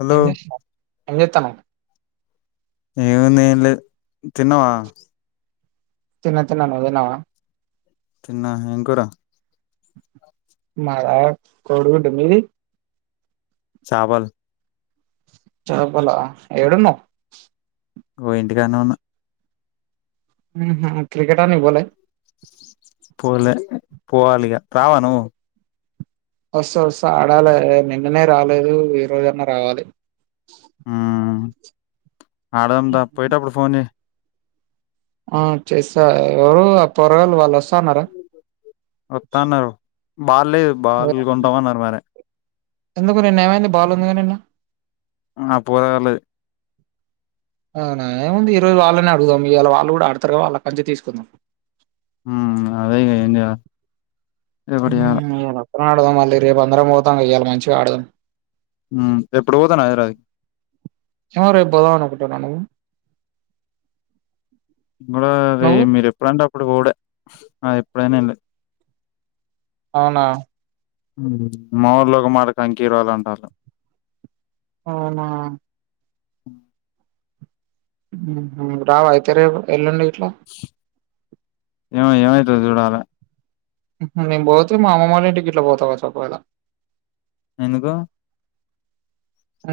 Hello ఎంచేస్నావ్ ఏం చేస్తున్నావ్ ఏం ఉంది ఏం లేదు తిన్నవా తిన్న తిన్న నువ్తున్నవ తిన్న నేను కూడా మాద కోడిగుడ్డు మీది చాపల్ చాపలా ఏడున్నవ్ ఓ ఇంటికానే ఉన్న హమ్మ్ క్రికెట్ ఆడ్నీకి పోలే పోలే పోవాలిగ రావా నువ్ వస్తా వస్తా ఆడాలి నిన్ననే రాలేదు ఈ రోజన్నా రావాలి మ్మ్ ఆడదాం పోయిటప్పుడు ఫోన్ జేయి ఆ చేస్తా ఎవరు ఆ పొరగాలు వాళ్ళు వస్తాన్నారా వత్తానరు బాల్లేదు బాల్ కొంటామ అన్నారు మర ఎందుకు నేను ఏమైంది బాగుంది కా నిన్న ఆ పోరవళు అనా ఏముంది ఈ రోజు వాళ్ళని అడుగుదాం ఇవాళ వాళ్ళు కూడా ఆడతారుగా వాళ్ళ కంచిగా తీసుకుందాం హ అదేగా ఏంది హ ఎర ఆడదం మళ్ళీ రేపు అందం పోతాం అయ్యాలి మంచిగా ఆడదం ఎప్పుడు పోతాను అదిరా ఎ బదా ఉకుట్ట న ను ఇ కూడా అ మీరు ఎప్పుడంటే ఇప్పుడు కూడాడ ఆ ఇప్పుడనేలి అవునా మాఊర్లో ఒక మట కంకిరాలుు ఉంటారు అవునా హ రావ అయితేర ఎల్ండి ట్లా ఎవ ఎవైతే చూడాల మేము పోతే మా అమ్మమ్ వాళ్ళంటిటిక ఇట్లా పోతా క చప్పవేళ ఎందుకు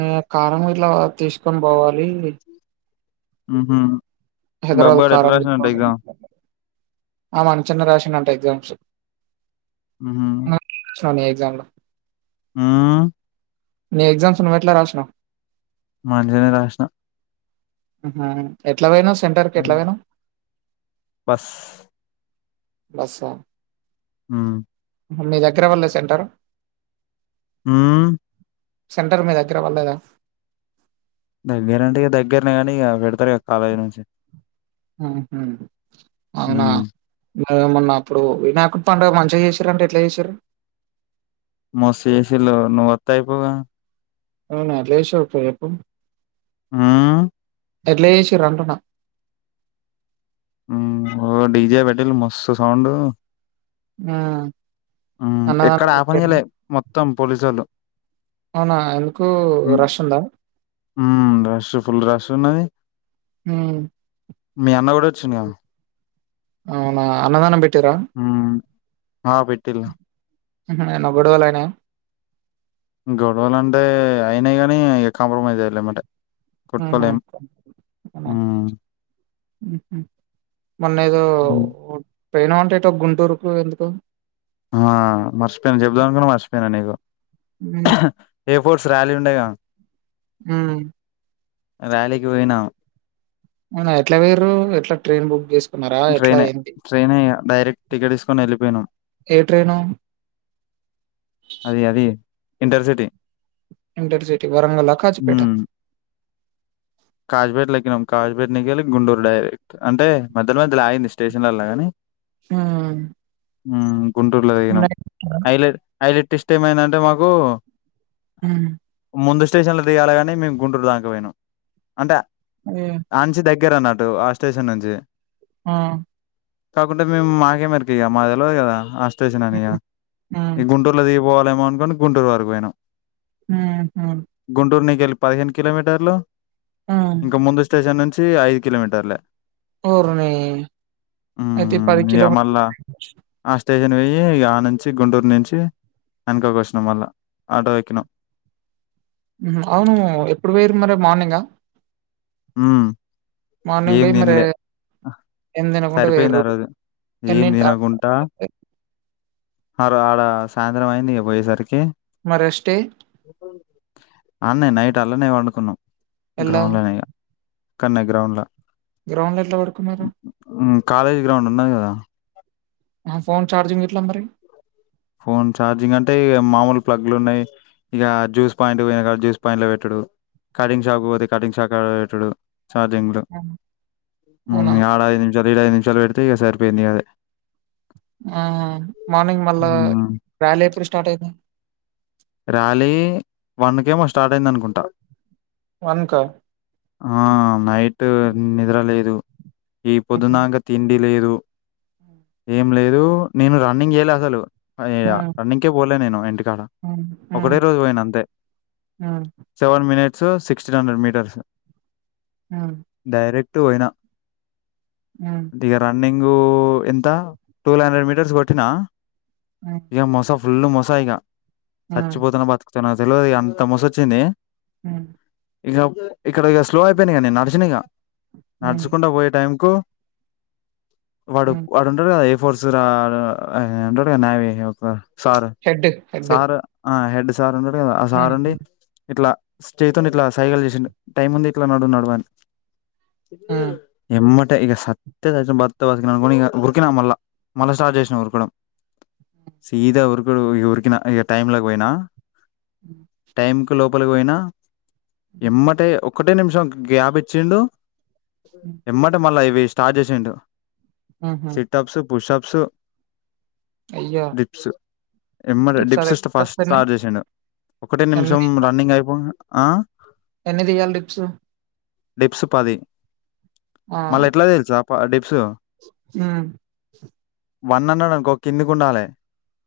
అ కారం ఇట్లా తీసుకొని పోవాలి ఆహా హైదరాబల్ కార ఆ మను చిన్న రాసినంట ఎగ్జామ్స్ ఆ ఎగ్జామ్ లో ఆ నీ ఎగ్జామ్స్ నువ్వు ఎట్లా రాసినవు మజనే రాసిన ఎట్లా భయి ను బస్ బస్ ఆ మీ దగ్గర వెళ్ళే సెంటారు ఆ సెంటర్ మీద దగ్గరవ్వలేదా దగ్గర అండి ఇక దగ్గరనే కానీ ఇక పెడతారు కాలేజ్ నుంచి ఆ అవునా హ్మ్ అదమన్నా అప్పుడు వి నాకు పడుగ మంచిగా చేశారంటే ఎట్లా చేశారు మసిసి నూ టయిపుగా అవునా లేషోర్ పో ఎప్పు ఆ ఎట్లా చేసిరి రంటన్నా ఓ డిజే పెట్టటిలు మస్తు సౌండ్ ఆ ఎక్కడ అన్నదానం పెట్టిర్రా? ఆపనియలే మొత్తం పోలిసలు అవునా! ఎందుకు రష్ ఉందా? రసఫల్ రస న హ్మ్. మీ అన్న కూడా వచ్చిందియా అవునా అన్నదనం బట్టి తరా హ్మ్ ఆ పెట్టిలా ఆహా ఏమైనా గొడవలయినాయ గొడవలు అంటే అయినాయి కాగానీ కాంప్రమైజ్ అయ్యలేమట హుహు. కొట్కలేం హ్మ్ మ్మ్ హు మొన్న ఏదో హ్మ్. ఓట్ పోయినవంట ఎటో గుంటూరుకు ఎందుకో ఆ మర్చిపోయినా చెబదాం అనుకున్నా మర్చిపోయినా నీకు హ్మ్. స్పోర్ట్స్ ర్యాలీ ఉండేగా హ ర్యాలీకి పోయినా నా ఎట్లా వేరు ఎట్లా ట్రైన్ బుక్ చేసు ట్రైనే ట్రైనే ఇగ డైరెక్ట్ టికెట్ తీసుకొని వెళ్ళిపోయినాం ఏ ట్రైను? అది అది ఇంటర్సిటీ ఇంటర్ సిటీ వరంగల్లా ఖాచిపేఠా కాజుపేట లెక్కినాం కాజుపేట నుంచి గుంటూరు డైరెక్ట్ అంటే మధ్య మధ్యలో ఆగింది స్టేషన్లల్ల కాని మ్ మ్ గుంటూరు లొ దిగినం ఐలెట్ ఐలెట్ ఏమైందంటే మాకు మ్ ముందు స్టేషన్లో దిగాాలగాని మేము గుంటూరు దాంక పోయినాము అంటే అయ్యో! అంచి దగ దగ్గర అన్నట్టు ఆ స్టేషన్ నుంచి ఆ కాకుంటే మేము మాకే మరకయ మాకు తెల్వదు కదా స్టేషన్ అని హ్మ్. హ్మ్. ఈ గుంటూరులో దిగి పోవలేమ అనుకోని గుంటూరు వరకు పోనాం మ్ హు పదిహేను కిలోమీటర్లు హ్మ్. ఇంకా ముందు స్టేషన్ నుంచి ఐదు కిలోమీటర్లే ఓరిని అయితే హ్మ్ పది ఇగ కిలోమీర్ మళ్ళా ఆ స్టేషన్ వెయ్యి ఆ నుంచి గుంటూరు నుంచి వెనుకోక వచ్చినాం మళ్ళా ఆటో ఎక్కినాం అవును ఎప్పుడు పోయరు మరి మార్నింగ మ్మ్ ఏం పోయి మరి తినలే ఏం తినకుండా సరిపోయింది పోయిర్రు. ఆ రోజు ఏం ఎన్నింట తినకుంటా అర ఆడ సాయంత్రం అయింది ఇగ పోయేసరికి మరీ స్టే అన్నే నైట్ అల్లనే వండుకున్నాం ఎలా? గ్రౌండ్లనేయ్యా కన్న గ్రౌండ్లో గ్రాౌండ్ పడుకున్నారు హ్మ్ కాలేజ్ గ్రౌండ్ ఉన్నది కదా ఫోన్ చార్జింగ్ ఎట్లా మరి ఫోన్ ఛార్జింగ్ అంటే ఇ మామూలు ప్లగ్లు ఉన్నాయి ఇక జ్యూస్ పాయింట్ పోయినా క జ్యూస్ పాయింట్ లో పెట్టడు కటింగ్ షాక్ పోతే కటింగ్ షాక్ పెట్టడు చార్టింగ్ అవునా? అవునా? మ్ ఆడ ఐదు నిమిష ఈడ ఐదు నిమిషాలు పెడితే ఇక సరిపోయింది అదే ఆ మార్నింగ్ మళ్ళా హ్మ్. ర్యాలీ ఎప్పుడు స్టార్ట్ అయింది ర్యాలీ వన్కేఏమో స్టార్ట్ అయింది అనుకుంటా వన్ క ఆ నైటు నిద్ర లేదు ఈ హ్మ్. పొద్దునాంక తిండి లేదు ఏం లేదు నేను రన్నింగ్ చేయలే అసలు అ ఏడ హ్మ్. రన్నింగ్ కే పోలే నేను ఇంటికాడ హ్మ్. ఒకటే హ్మ్. రోజు పోయిన అంతే హ్మ్. Seven minutes sixteen hundred metres హ్మ్. డైరెక్ట్ పటుయినా హ్మ్. డిగరాని నింగ ఎంత వల్ హండ్రెడ్ మీటర్స్ కొట్టినా హ్మ్. మోసఫ ఫుల్ మొసాయిగా హ్మ్. చచ్చిపోతున్న బతుకకు నా తెలియదు అంత మసొచ్చింది ఆ ఇంక ఇక్కడ ఇక స్లో అయిపోయినాయిక నేను నడిచా ఇక హ్మ్. నడుచకుండా పోయే టైం కు వాడు హ్మ్. వాడుంటారు కదా [inaudible] head head sir head sir అ లేదు ఆ హ్మ్. సార్ండి హ్మ్. ఇట్లా స్టేతో ఇట్లా సైగాలు చేసి టైమ్ ఉంది ఇట్లా నడు నడు అని హ్మ్. ఎమ అంటే ఇక సతే స బర్త బతికిన అనుకని ఇక ఉరికినా మళ్ళా మళ్ళా స్టార్ట్ చేసినా ఉరకడం సీదా ఉరుకుడు ఉరికినా టైం లోకి పోయినా హ్మ్. టైమ్ కి లో ప్ బొలి పోయినా ఎమ్మటే ఒక్కటే నిమిషం గ్యాప్ ఇచ్చిండు హ్మ్. ఎమ్ట మలా అయివి స్టార్ట్ చేసేం హుహు. సిటప్స్ పుషప్సు అయ్యో! డిప్ [inaudible] మరి టిప్స్ డిప్స్ అదే ఫస్ట్ ఎప్పుడొస్తున్నాయి? స్టార్ట్ చేసిండు ఒకటే ఎన్ని నిమిషం తీయాలి? రన్నింగ్ అయిపో ఆ ఎన్ని తియ్యాలి డిప్స్ డిప్స్ పది మళ్ళా ఎట్లా తెలుసా పడే హ్మ్మ్ వన్ హండ్రెడ్ అనుకో కిందికి ఉండాలి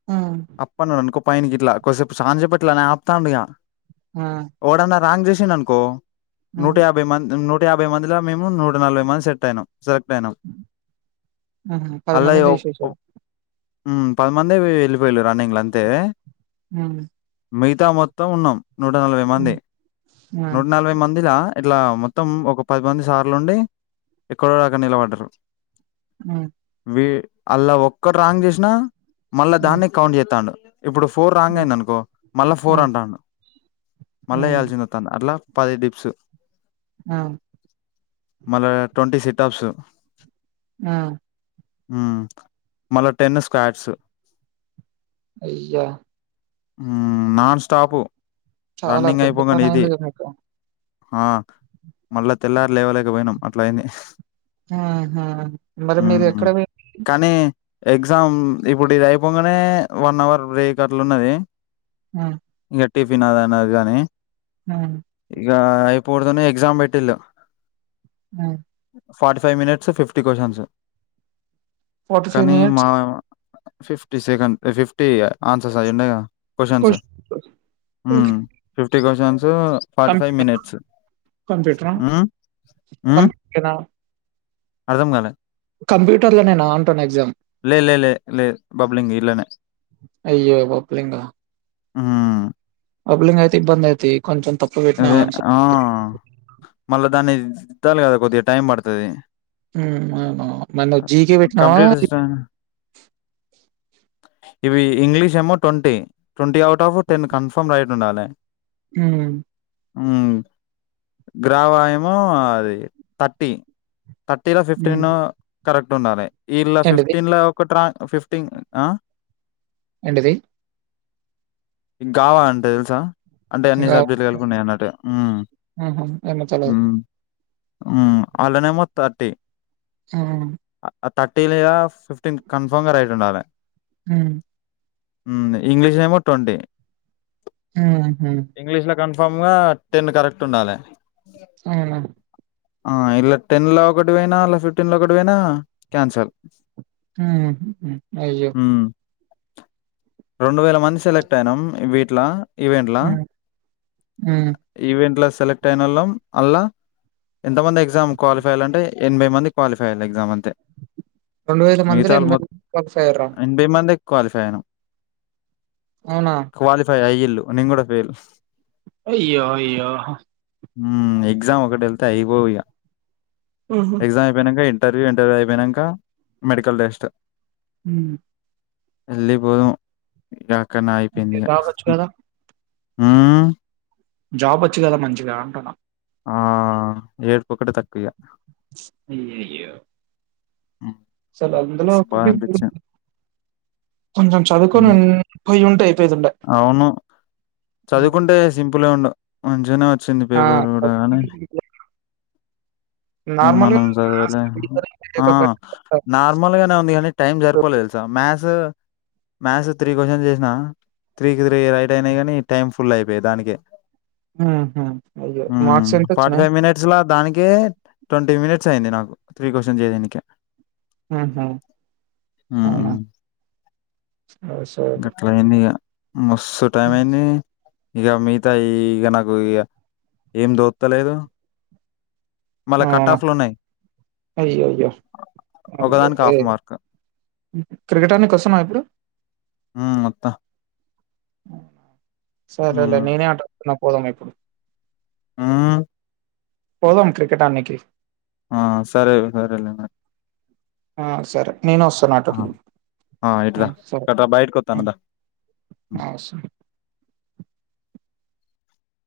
హ్మ్. అప్పనే అనుకో పనికిట్లా కొసపు సాజ చెెట్లా నే ఆప్తాండిగా హ్మ్. ఒదన్నా రాంగ్ చేసి అనుకో నూట హ్మ్. యాభై మంది న యాభై మందిలా మ మీము నూట నలభై మంది సెట్ అయినాం సెలెక్ట్ అయినాం హుహు. అల్లా మందిని తీసేసారు. పదిమందివి వెళ్ళిపోయళ రన్నింగ్ అంతే హ్మ్మ్ మిగతా మొత్తం ఉన్నాం నూట నలభై మంది ఆ! నూట నలభై మందిలా ఇట్లా మొత్తం ఒక పదిమంది సార్లుండి ఎక్కడో అక్క నిలబడ్డరు ఆ అల్లా ఒక్కటి రాంగ్ చేసిన మళ్ళా ఉమ్, దాన్ని కౌంట్ చేతాండు ఇప్పుడు ఫోర్ రాంగ్ ఉమ్, అయింది అనుకో మళ్ళా ఫోర్ ఉమ్, అంటాను మళ్ళా ఉమ్, వేయాల్సింది తను అట్లా పది డిప్స్ ఆ మళ్ళా ట్వంటీ సిటాప్స్ ఆ మల్లా టెన్ స్క్వాడ్స్ అయ్యా నాన్ స్టాపు చాలా పెద్ద పన అయింది కద మీకు ఆ మళ్ళా తెల్లారు లేవలేకపోయినాం అట్లా అయింది ఆహా మరి మీరు మ్మ్ ఎక్కడ కానీ ఎగ్జామ్ ఇప్పుడు ఇది అయిపోగానే వన్ అవర్ రే కట్టలు ఉన్నది ఆ టిఫిన్ అదనా కాగానీ ఆ ఇకా అయిపోడదునే ఎక్జామ్ పెటిల్ ఆ forty five minutes fifty questions forty five కానీ మినిట్స్ మా ఫిఫ్టీ సెకండ్ ఫిఫ్టీ ఆన్సర్స్ ఐ ఉన్నాయిగా questions fifty questions forty five minutes కంప్యూటరా అర్థం కాల కంప్యూటర్ లో నేను అంటాను ఎగ్జామ్ లే, లే, లే, లే బబ్లింగ్ ఇట్లనే. అయ్యో వప్లింగా మ్మ్ అబ్లింగ్ అయితే బంద అయితే కొంచెం తప్పు వెట్టినా అదే ఆన్సర్స్ ఆ! మళ్ళా దాన్ని దిద్దాలి కదా కొద్దిగా టైం పడుతది మ్మ్ అవునా మన్న్ జీకే పెట్టినావా కంప్యూటర్ సిస్టమ్ ఇవి ఇంగ్లీష్ ఏమో twenty twenty out of ten confirm right ండాల హ్మ్ హ్మ్ గ్రావాయమ అది థర్టీ తర్టీలో ఉమ్. ఫిఫ్టీన్ కరెక్ట్ ఉన్నాలే ఇళ్లా ఏంటిది ఫిఫ్టీన్లా ఒకట్రాంగ్ ఫిప్టీన్ ఆ ఏంటిది గావా అన్ తెల్సా అంటే ఇంకా అన్నిసబ్ తెల్పున్నాయి అన్నట్టు మ్మ్ ఉహు, ఏమో తెలవదు మ్మ్ హ్మ్ మ్ అల్లనేమో థర్టీ ఆ ఆ థర్టీన్గా ఫిఫ్టీన్ కన్ఫర్మ్ గా రైట్ ఉండాలె హ్మ్ మ్మ్ లే ఇంగ్లీష్ ఏమో ట్వంటి ఎంగదంట్న. కన్ఫామ్ గా టెన్ కరెక్ట్ ఉండాలే. అవునా ఆ ఇల్లా టెన్ లో ఒకటి పోయినా. అల్లా ఫిఫ్టీన్ల ఒకటి పోయినా క్యాన్సల్. హ్మ్ హ్మ్ అయిజో రెండు వేల మంది సెలెక్ట్ అయినాం వీట్లా ఈవేంట్లా. అ సెలెక్ట్ అయిన వాళ్ళం అల్ల ఎంత మంది ఎగ్జామ్ క్వాలిఫై అయ్య అంటే ఎనభై మంది క్వాలిఫైయాలి ఎగ్జామ్ అంతే రెండు వేల మందిల, మిగతా ఆళ్ళు ఏనాబై మొత్ మంది క్వాలిఫై అయ్యారా. మందే క్వాలిఫై అయిన్నాం. అవునా? క్వాలిఫై అయిల్ నేను కూడా ఫెల్ అయ్యో అయ్యే హు ఎగ్జామ్ ఒకటి వెళ్తే అయిపో ఇక ఎగ్జామ్ అయిపోయినంక ఇంటర్వ్యూ ఇంటర్వ్యూ అయిపోయినాక మెడికల్ టెస్ట్ ఉ ఎల్లిపోదాం మీకు క్కనయిపోందిక జాబొచ్చు గదా! ఊ జాబ్ వచ్చు కదా మంచిగా అంటున్నా ఆ ఏడుపుఒకటి తక్కవాయిగా అయ్యే అయ్యే హ్మ్. చాలా హ్మ్. అందులో మస్తు [inaudible] బాధనిపిచ్చింది. కొంచెం చదువుకుని హ్మ్. [inaudible] పోయి అవును హ్మ్. చదువుకుంటే సింపుల్ సింపులుగా ఉండు [inaudible] వచ్చింది ఆ! పేపర్ కూడా కానీ చదువుకుంటే నార్మల్‌గా ఏమనం మ్యాథ్స్ రీజనింగ్ సదవలేమా ఆ తెలియకపోయినా నార్మల్ గానే ఉంది కానీ టైం జరిపోలేదు sir maths maths three question చేసినా త్రీకి త్రీ రైట్ అయినాయి కానీ టైమ్ ఫుల్ అయిపోయి దానికి ఉ ఊ మార్స్ ఎంతొచ్చినాయి్ ఏ ట్వంటీ మినిట్స్ అయింది నాకు త్రీ క్వశ్చన్ చేయడానికి ఉ ఉ అవునా హ్మ్ అ సరే గట్లా అయింది ఇగ మస్తు టైం అయింది ఇక మిగతా ఇక నాకు ఏం దోత్తలేదు మళ్ళా కట్ అవునా ఆఫ్ లు ఉన్నాయి అయ్యో అయ్యో ఆల్ ఒకదానికి ఓకే హాఫ్ మార్క్ క్రికెట్ ఆడడానికి వస్తునవ ఇప్పుడు హ్మ్ వత్తా సరేలే హ్మ్ నేనే అటు ఆ పోదామ ఎప్పుడు ఊ పోదాం క్రికెట్ ఆడడానికి ఆ సరే సరేలేనా ఆ సరే నేను వస్తానటు ఆ ఆ అ ఇటురా సరే గట్రా బయటకి వత్తాను దా హ్మ్. అ సరే